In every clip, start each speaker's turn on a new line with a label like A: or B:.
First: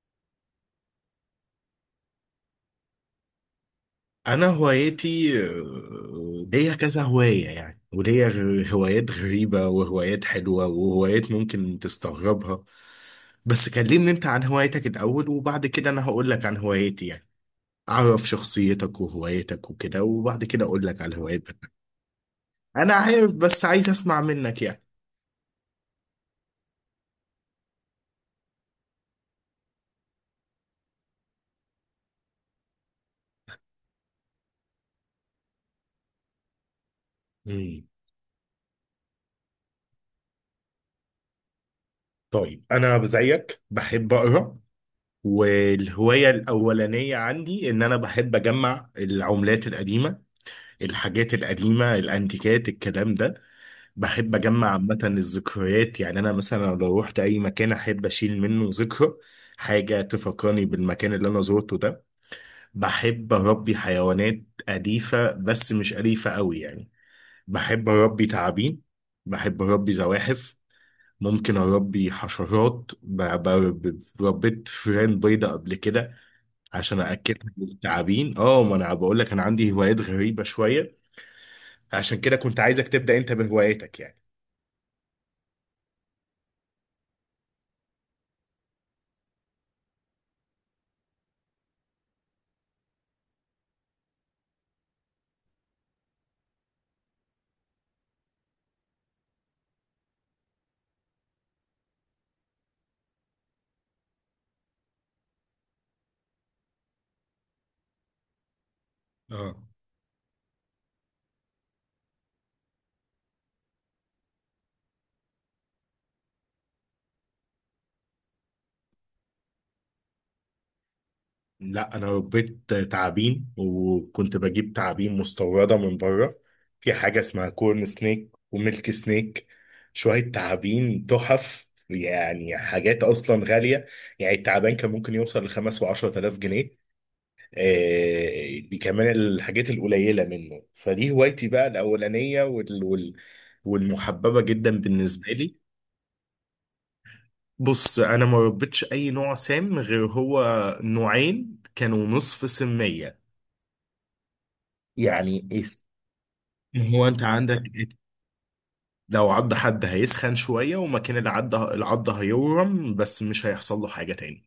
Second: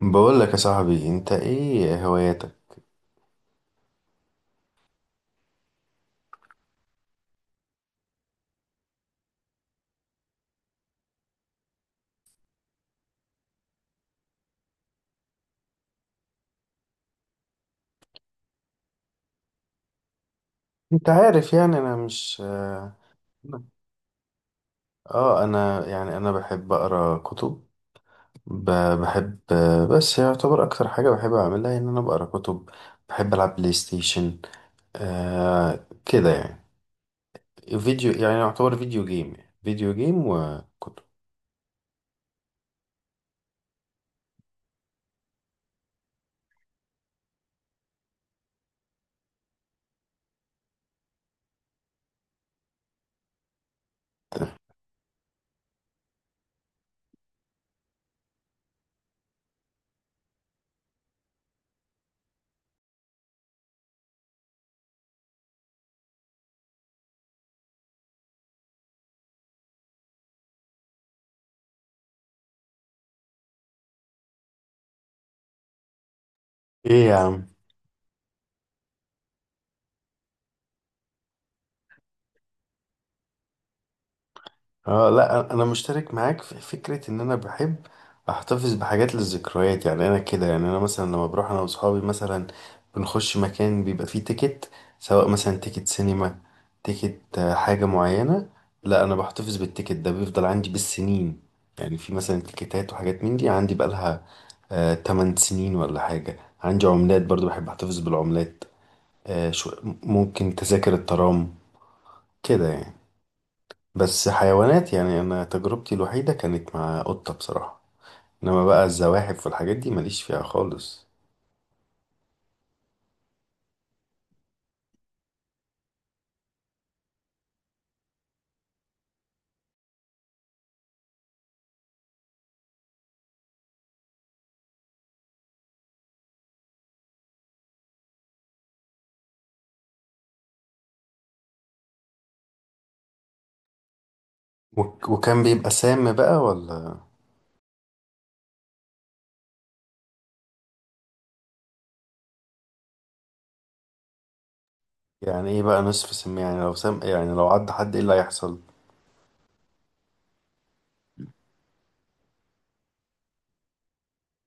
A: بقول لك يا صاحبي، انت ايه هواياتك؟
B: انا هوايتي ليا كذا هواية يعني وليا هوايات غريبة وهوايات حلوة وهوايات ممكن تستغربها. بس كلمني انت عن هوايتك الاول وبعد كده انا هقول لك عن هوايتي يعني، اعرف شخصيتك وهوايتك وكده وبعد كده اقول لك
A: انت
B: عن
A: عارف
B: هوايتك.
A: يعني انا مش
B: انا عارف بس عايز اسمع منك يعني.
A: انا يعني بحب اقرا كتب. ب- بحب، بس يعتبر اكتر حاجه بحب اعملها ان انا بقرا كتب. بحب العب بلاي ستيشن، آه كده يعني.
B: مم.
A: فيديو يعني يعتبر فيديو جيم يعني، فيديو جيم وكتب.
B: طيب انا زيك بحب اقرا، والهواية الاولانية عندي ان انا بحب اجمع العملات القديمة، الحاجات القديمة الأنتيكات الكلام ده. بحب أجمع عامة الذكريات، يعني أنا مثلا لو روحت أي مكان أحب أشيل منه ذكرى، حاجة تفكرني بالمكان اللي أنا زورته ده. بحب أربي حيوانات أليفة، بس مش أليفة أوي يعني. بحب أربي تعابين، بحب أربي زواحف، ممكن أربي حشرات ربيت فئران بيضة قبل كده عشان
A: ايه يا
B: أأكلها
A: عم؟
B: للتعابين. اه، ما أنا بقول لك أنا عندي هوايات غريبة شوية، عشان كده كنت عايزك تبدأ انت بهواياتك يعني.
A: اه لا، انا مشترك معاك في فكره ان انا بحب احتفظ بحاجات للذكريات. يعني انا كده يعني انا مثلا لما بروح انا واصحابي مثلا بنخش مكان بيبقى فيه تيكت، سواء مثلا تيكت سينما، تيكت حاجه معينه. لا، انا بحتفظ بالتيكت ده، بيفضل عندي بالسنين. يعني في مثلا تيكتات وحاجات من دي عندي بقالها 8 سنين ولا حاجه. عندي عملات برضو، بحب احتفظ بالعملات. آه
B: اه
A: شو، ممكن تذاكر الترام كده يعني. بس حيوانات يعني انا تجربتي الوحيده كانت مع قطه بصراحه، انما بقى الزواحف والحاجات دي ماليش فيها خالص.
B: لا، انا ربيت تعابين وكنت بجيب تعابين مستورده من بره، في حاجه اسمها كورن سنيك وميلك سنيك، شويه تعابين تحف يعني حاجات اصلا غاليه، يعني التعبان كان ممكن يوصل لخمس وعشرة آلاف جنيه. آه، دي كمان الحاجات القليله منه، فدي هوايتي بقى الاولانيه والمحببه جدا بالنسبه
A: وكان
B: لي.
A: بيبقى سام بقى ولا؟
B: بص انا ما ربيتش اي نوع سام غير هو، نوعين كانوا نصف سمية. يعني
A: يعني ايه
B: إيه؟
A: بقى نصف سم؟ يعني لو سام
B: هو انت
A: يعني لو
B: عندك.
A: عض حد ايه اللي هيحصل؟
B: لو عض حد هيسخن شوية، ومكان العض هيورم، بس مش هيحصل له حاجة تاني.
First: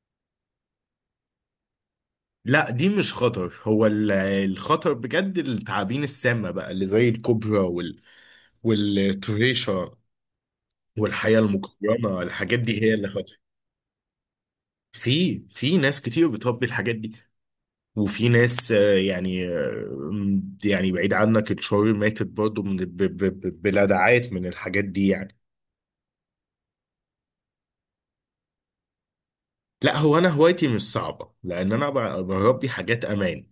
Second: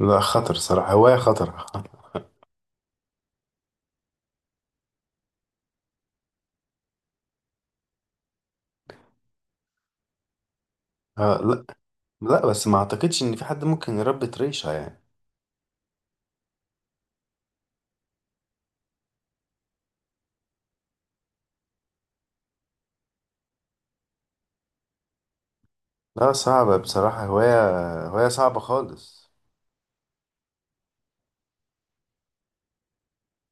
A: لا، خطر صراحه، هوايه خطر.
B: لا دي مش خطر، هو الخطر بجد التعابين السامة بقى اللي زي الكوبرا والتريشة
A: آه
B: والحياة
A: لا،
B: المكرمة،
A: لا
B: الحاجات
A: بس ما
B: دي هي اللي
A: اعتقدش ان
B: خطر.
A: في حد ممكن يربي طريشه يعني.
B: في ناس كتير بتربي الحاجات دي، وفي ناس يعني بعيد عنك اتشهر ماتت برضو من بلدعات من الحاجات دي يعني.
A: لا صعبه بصراحه، هوايه صعبه خالص.
B: لا هو انا هوايتي مش صعبه، لان انا بربي حاجات امان،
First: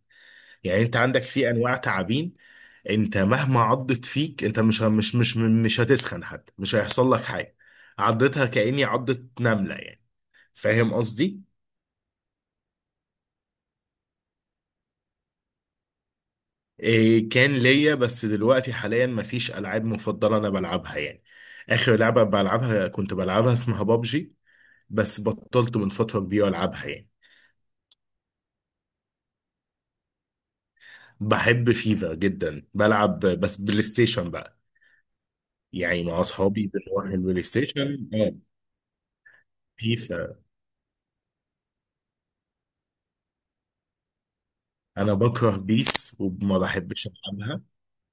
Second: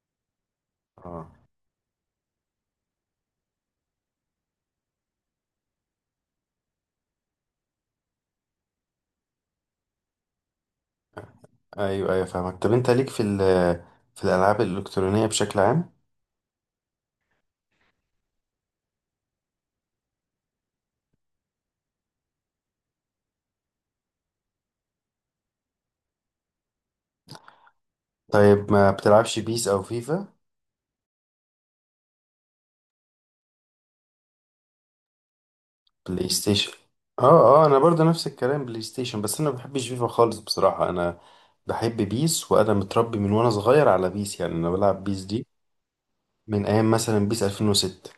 B: يعني انت عندك
A: اه
B: في انواع تعابين انت مهما عضت فيك انت مش هتسخن حتى، مش هيحصل لك حاجه، عضتها كاني عضت نمله يعني، فاهم قصدي.
A: ايوه ايوه فاهمك. طب انت ليك في في الالعاب الالكترونيه بشكل عام؟
B: إيه كان ليا، بس دلوقتي حاليا مفيش العاب مفضله انا بلعبها يعني، اخر لعبه بلعبها كنت بلعبها اسمها بابجي، بس بطلت من فترة كبيرة ألعبها يعني.
A: طيب ما بتلعبش بيس او فيفا؟
B: بحب فيفا جدا بلعب، بس بلاي ستيشن بقى، يعني مع
A: بلاي
B: أصحابي
A: ستيشن؟
B: بنروح البلاي
A: اه اه، انا برضه
B: ستيشن.
A: نفس
B: آه،
A: الكلام، بلاي ستيشن. بس انا ما بحبش فيفا خالص
B: فيفا
A: بصراحة. انا بحب بيس وانا متربي من وانا صغير على بيس. يعني انا بلعب
B: أنا
A: بيس دي
B: بكره بيس وما
A: من ايام
B: بحبش
A: مثلا بيس
B: ألعبها.
A: 2006.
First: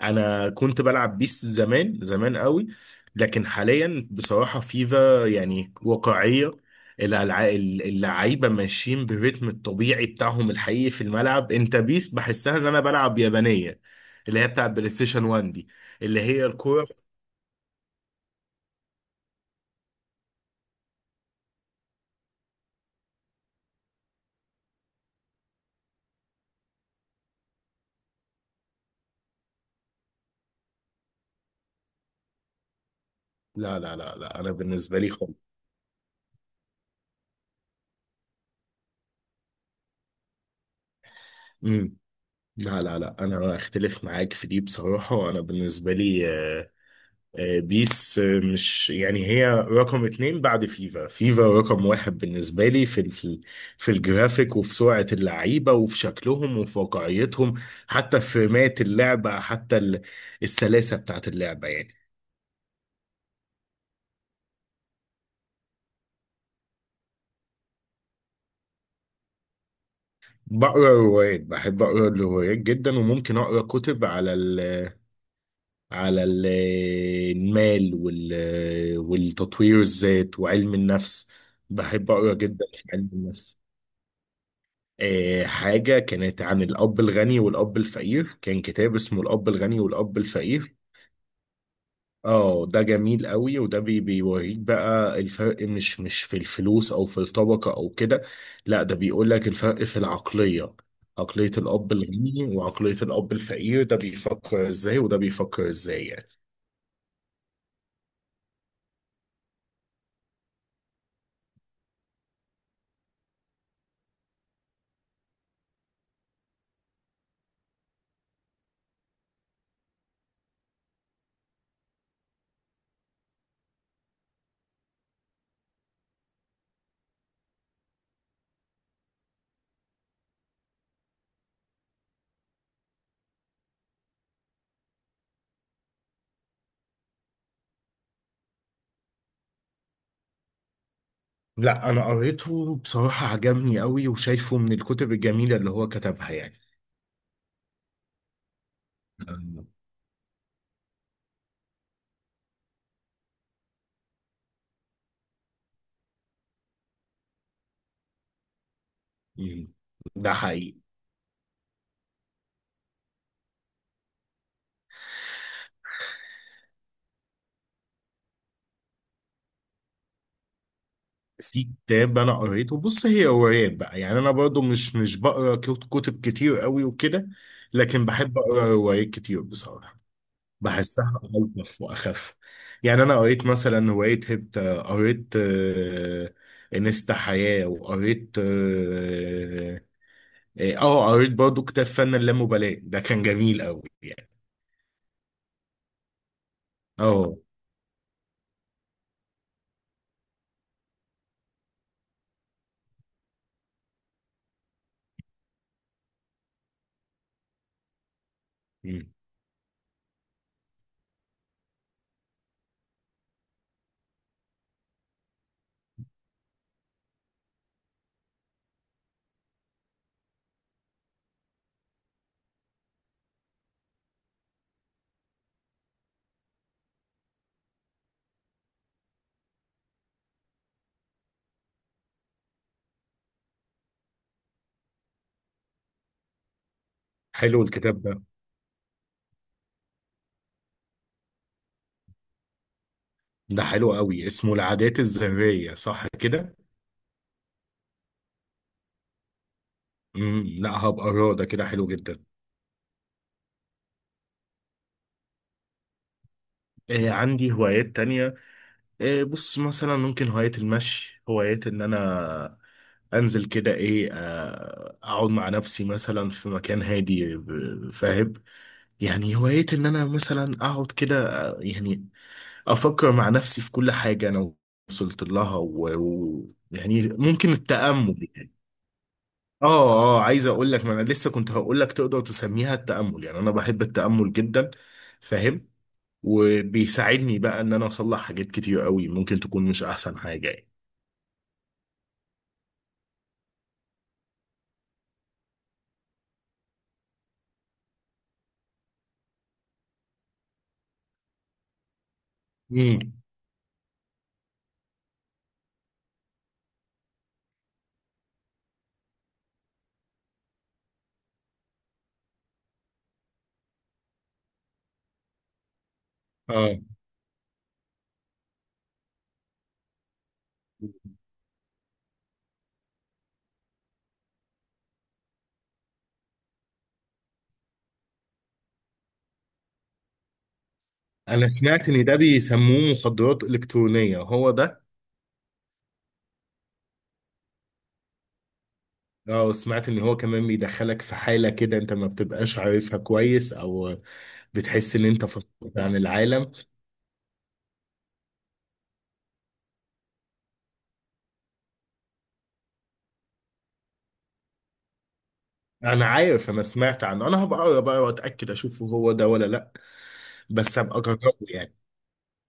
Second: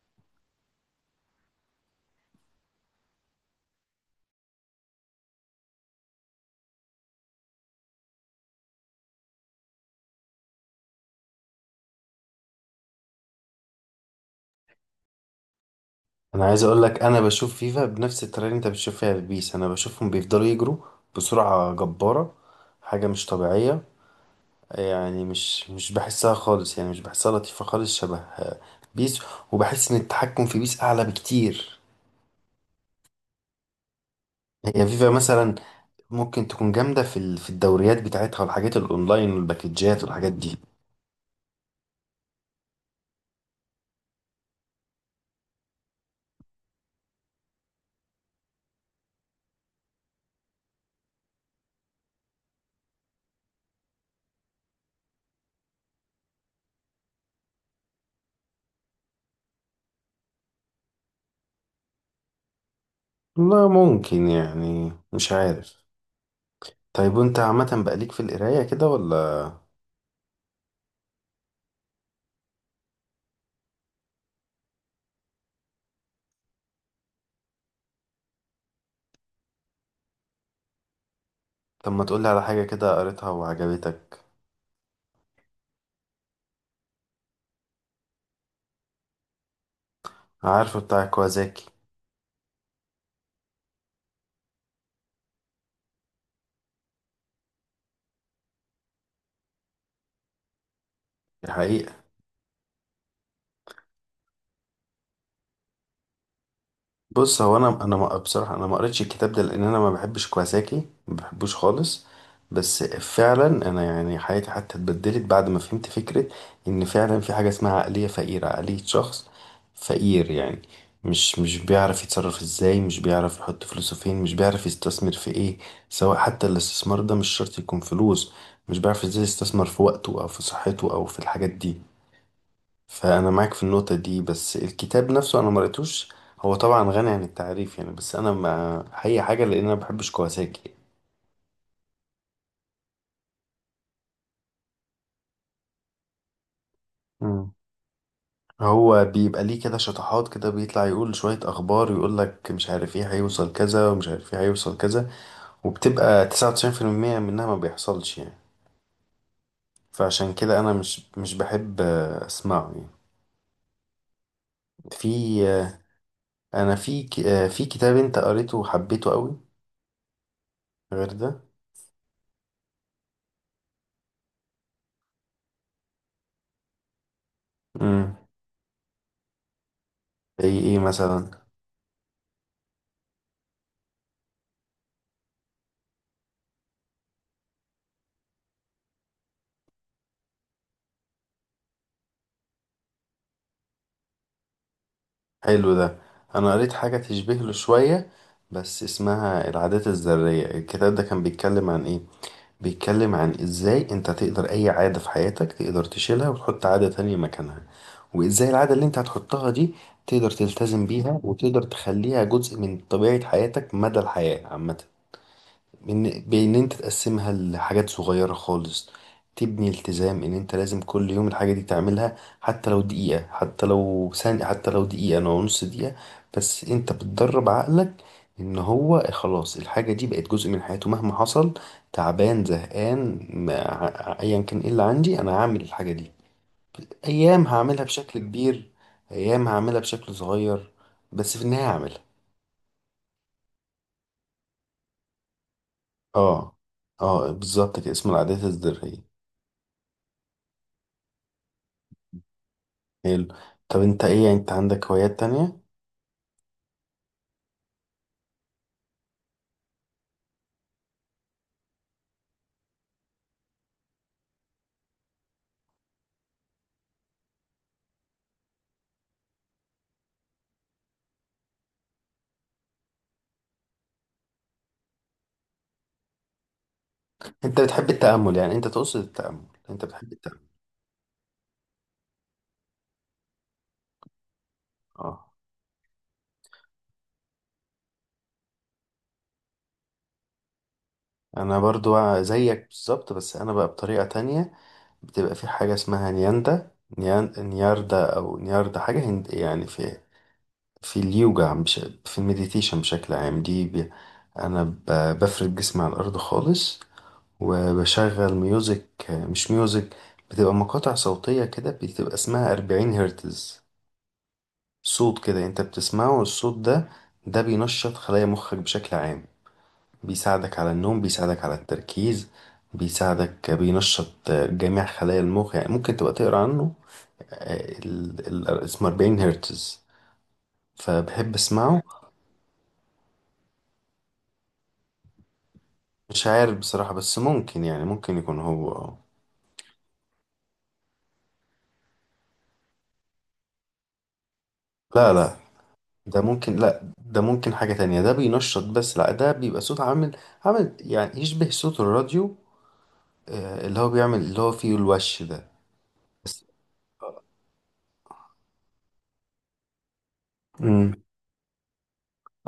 B: أنا كنت بلعب بيس زمان زمان قوي، لكن حاليا بصراحة فيفا يعني واقعية. الألع- اللعيبة ماشيين بالريتم الطبيعي بتاعهم الحقيقي في الملعب، أنت بيس بحسها إن أنا بلعب يابانية، اللي هي بتاع بلاي ستيشن 1 دي، اللي
A: انا
B: هي
A: عايز اقول
B: الكورة.
A: لك انا بشوف فيفا بنفس الطريقة اللي انت بتشوف فيها في بيس. انا بشوفهم بيفضلوا يجروا بسرعة جبارة، حاجة مش طبيعية. يعني مش بحسها خالص، يعني مش بحسها لطيفة خالص، شبه بيس. وبحس ان التحكم في بيس اعلى بكتير.
B: لا انا
A: هي
B: بالنسبه
A: فيفا
B: لي خالص.
A: مثلا ممكن تكون جامدة في في الدوريات بتاعتها والحاجات الأونلاين والباكجات والحاجات دي.
B: امم. لا انا اختلف معاك في دي بصراحه، انا بالنسبه لي بيس مش، يعني هي رقم اتنين بعد فيفا، فيفا رقم واحد بالنسبه لي في في الجرافيك وفي سرعه اللعيبه وفي شكلهم وفي واقعيتهم، حتى في فريمات اللعبه، حتى السلاسه بتاعت اللعبه يعني.
A: لا ممكن، يعني مش عارف. طيب وانت عامة بقى ليك في القراية كده ولا؟
B: بقرا روايات، بحب اقرا الروايات جدا، وممكن اقرا كتب على على ال- المال والتطوير الذات وعلم النفس،
A: طب ما
B: بحب
A: تقولي
B: أقرأ
A: على حاجة
B: جدا في
A: كده
B: علم
A: قريتها
B: النفس.
A: وعجبتك.
B: آه، حاجة كانت عن الأب الغني والأب الفقير، كان كتاب اسمه الأب الغني والأب الفقير.
A: عارفه بتاع كوازاكي.
B: اه ده جميل قوي، وده بي بيوريك بقى الفرق مش في الفلوس او في الطبقة او كده، لا ده بيقول لك الفرق في العقلية، عقلية الأب
A: الحقيقة
B: الغني وعقلية الأب الفقير، ده بيفكر ازاي وده بيفكر ازاي يعني.
A: بص، هو انا بصراحه انا ما قريتش الكتاب ده لان انا ما بحبش كواساكي، ما بحبوش خالص. بس فعلا انا يعني حياتي حتى اتبدلت بعد ما فهمت فكره ان فعلا في حاجه اسمها عقليه فقيره، عقليه شخص فقير يعني. مش بيعرف يتصرف ازاي، مش بيعرف يحط فلوسه فين، مش بيعرف يستثمر في ايه، سواء حتى الاستثمار ده مش شرط يكون فلوس. مش بيعرف ازاي يستثمر في وقته او في صحته او في الحاجات دي. فانا معاك في النقطه دي، بس الكتاب نفسه انا ما قريتوش. هو طبعا غني عن التعريف يعني، بس انا ما هي حاجه لان انا ما بحبش كواساكي.
B: لا انا قريته بصراحة عجبني قوي، وشايفه من الكتب الجميلة اللي هو كتبها يعني.
A: مم. هو بيبقى ليه
B: أمم.
A: كده شطحات، كده بيطلع يقول شويه اخبار، يقول لك مش عارف ايه هيوصل كذا ومش عارف ايه هيوصل كذا، وبتبقى 99% منها ما بيحصلش يعني.
B: ده
A: فعشان كده انا
B: حقيقي.
A: مش بحب اسمعه يعني. في آه، انا في في كتاب انت قريته وحبيته قوي غير ده؟
B: في كتاب انا قريته، بص هي روايات بقى يعني، انا برضو مش بقرا كتب كتير قوي وكده، لكن
A: امم،
B: بحب اقرا روايات كتير بصراحة،
A: زي ايه
B: بحسها
A: مثلا؟
B: الطف واخف. يعني انا قريت مثلا رواية هبت، قريت انستا حياة، وقريت اه قريت برضو كتاب فن اللامبالاة، ده كان جميل قوي.
A: حلو ده. انا قريت حاجة تشبه
B: اه.
A: له شوية بس اسمها العادات الذرية. الكتاب ده كان بيتكلم عن ايه؟ بيتكلم عن ازاي انت تقدر اي عادة في حياتك تقدر تشيلها وتحط عادة تانية مكانها، وازاي العادة اللي انت
B: مم.
A: هتحطها دي تقدر تلتزم بيها وتقدر تخليها جزء من طبيعة حياتك مدى الحياة عامة. بإن أنت تقسمها لحاجات صغيرة خالص، تبني التزام إن أنت لازم كل يوم الحاجة دي تعملها، حتى لو دقيقة، حتى لو ثانية، حتى لو دقيقة أو نص دقيقة. بس أنت بتدرب عقلك إن هو خلاص الحاجة دي بقت جزء من حياته مهما حصل، تعبان، زهقان، أيا كان إيه اللي عندي، أنا هعمل الحاجة دي. أيام
B: حلو
A: هعملها
B: الكتاب
A: بشكل
B: ده،
A: كبير، أيام هعملها بشكل صغير، بس في النهاية هعملها.
B: ده حلو قوي اسمه العادات الذرية صح كده؟
A: اه اه بالظبط كده، اسمه العادات الذرية.
B: مم. لا هبقى أقراه، ده كده حلو جدا.
A: حلو. طب انت ايه، يعني انت عندك هوايات تانية؟
B: آه عندي هوايات تانية، آه بص مثلا ممكن هواية المشي، هواية ان انا انزل كده ايه آه اقعد مع نفسي مثلا في مكان هادي فاهم يعني، هواية ان انا مثلا اقعد كده يعني افكر مع نفسي في كل حاجة انا وصلت لها، ويعني يعني ممكن
A: انت بتحب
B: التأمل
A: التأمل؟
B: يعني.
A: يعني انت تقصد التأمل؟ انت بتحب
B: اه اه،
A: التأمل؟
B: عايز اقول لك ما انا لسه كنت هقول لك تقدر تسميها التأمل، يعني انا بحب التأمل جدا.
A: اه،
B: فاهم. وبيساعدني بقى ان انا اصلح حاجات كتير قوي ممكن تكون مش احسن حاجة يعني.
A: انا برضو زيك بالظبط، بس انا بقى بطريقة تانية. بتبقى في حاجة اسمها نياندا، نياردا او نياردا، حاجة هند يعني، في في اليوجا، مش في المديتيشن بشكل
B: امم.
A: عام. دي بي، انا بفرد جسمي على الارض خالص، وبشغل ميوزك، مش ميوزك، بتبقى مقاطع صوتية كده، بتبقى اسمها 40 هرتز. صوت كده انت بتسمعه الصوت
B: اه
A: ده، ده بينشط خلايا مخك بشكل عام، بيساعدك على النوم، بيساعدك على التركيز، بيساعدك بينشط جميع خلايا المخ. يعني ممكن تبقى تقرا عنه، اسمه 40 هرتز، فبحب
B: انا
A: اسمعه.
B: سمعت ان ده بيسموه مخدرات الكترونية، هو ده؟
A: مش عارف بصراحة، بس ممكن يعني، ممكن يكون هو
B: اه سمعت ان هو كمان بيدخلك في حالة كده انت ما بتبقاش عارفها كويس، او بتحس ان
A: لا
B: انت
A: لا،
B: فصلت عن
A: ده
B: العالم.
A: ممكن، لا ده ممكن حاجة تانية. ده بينشط، بس لا، ده بيبقى صوت عامل يعني يشبه صوت الراديو، اللي هو بيعمل اللي هو فيه الوش ده.
B: انا
A: بس
B: عارف، انا سمعت عنه، انا هبقى اقرا بقى واتاكد اشوف هو ده ولا لا، بس
A: مم.
B: هبقى اجربه يعني.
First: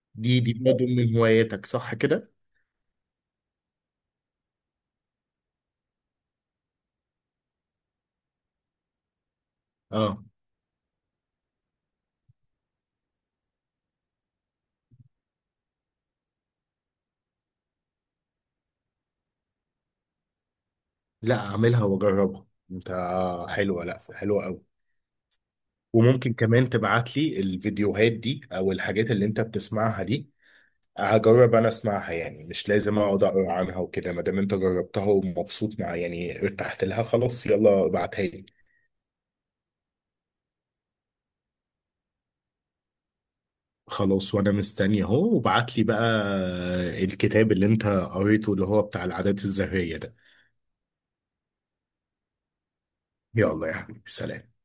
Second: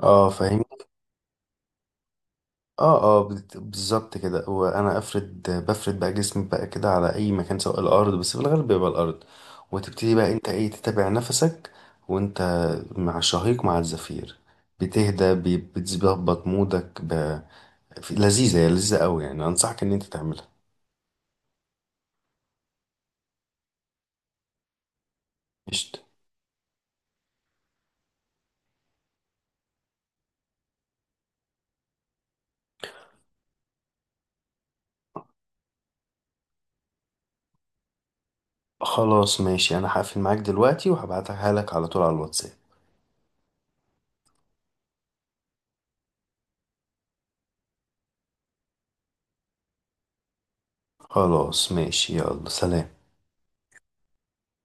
A: اه
B: دي
A: فاهمني.
B: برضه من هواياتك صح كده؟
A: اه اه بالظبط كده، وانا افرد بقى جسمي بقى كده على اي مكان، سواء الارض، بس في الغالب بيبقى الارض. وتبتدي
B: اه
A: بقى انت ايه تتابع نفسك، وانت مع الشهيق مع الزفير، بتهدى، بتظبط مودك لذيذة، هي لذيذة قوي يعني، انصحك ان انت تعملها.
B: لا اعملها واجربها انت، حلوه، لا حلوه قوي.
A: قشطة.
B: وممكن كمان تبعت لي الفيديوهات دي او الحاجات اللي انت بتسمعها دي، هجرب انا اسمعها يعني، مش لازم اقعد اقرا عنها وكده، ما دام انت جربتها ومبسوط مع يعني ارتحت لها خلاص، يلا ابعتها لي.
A: خلاص ماشي، انا هقفل معاك دلوقتي وهبعتها لك على طول على الواتساب.
B: خلاص، وانا مستني اهو، وابعت لي بقى الكتاب اللي انت قريته اللي هو بتاع العادات الذرية ده.
A: خلاص ماشي، يلا سلام.
B: يلا يا حبيبي سلام.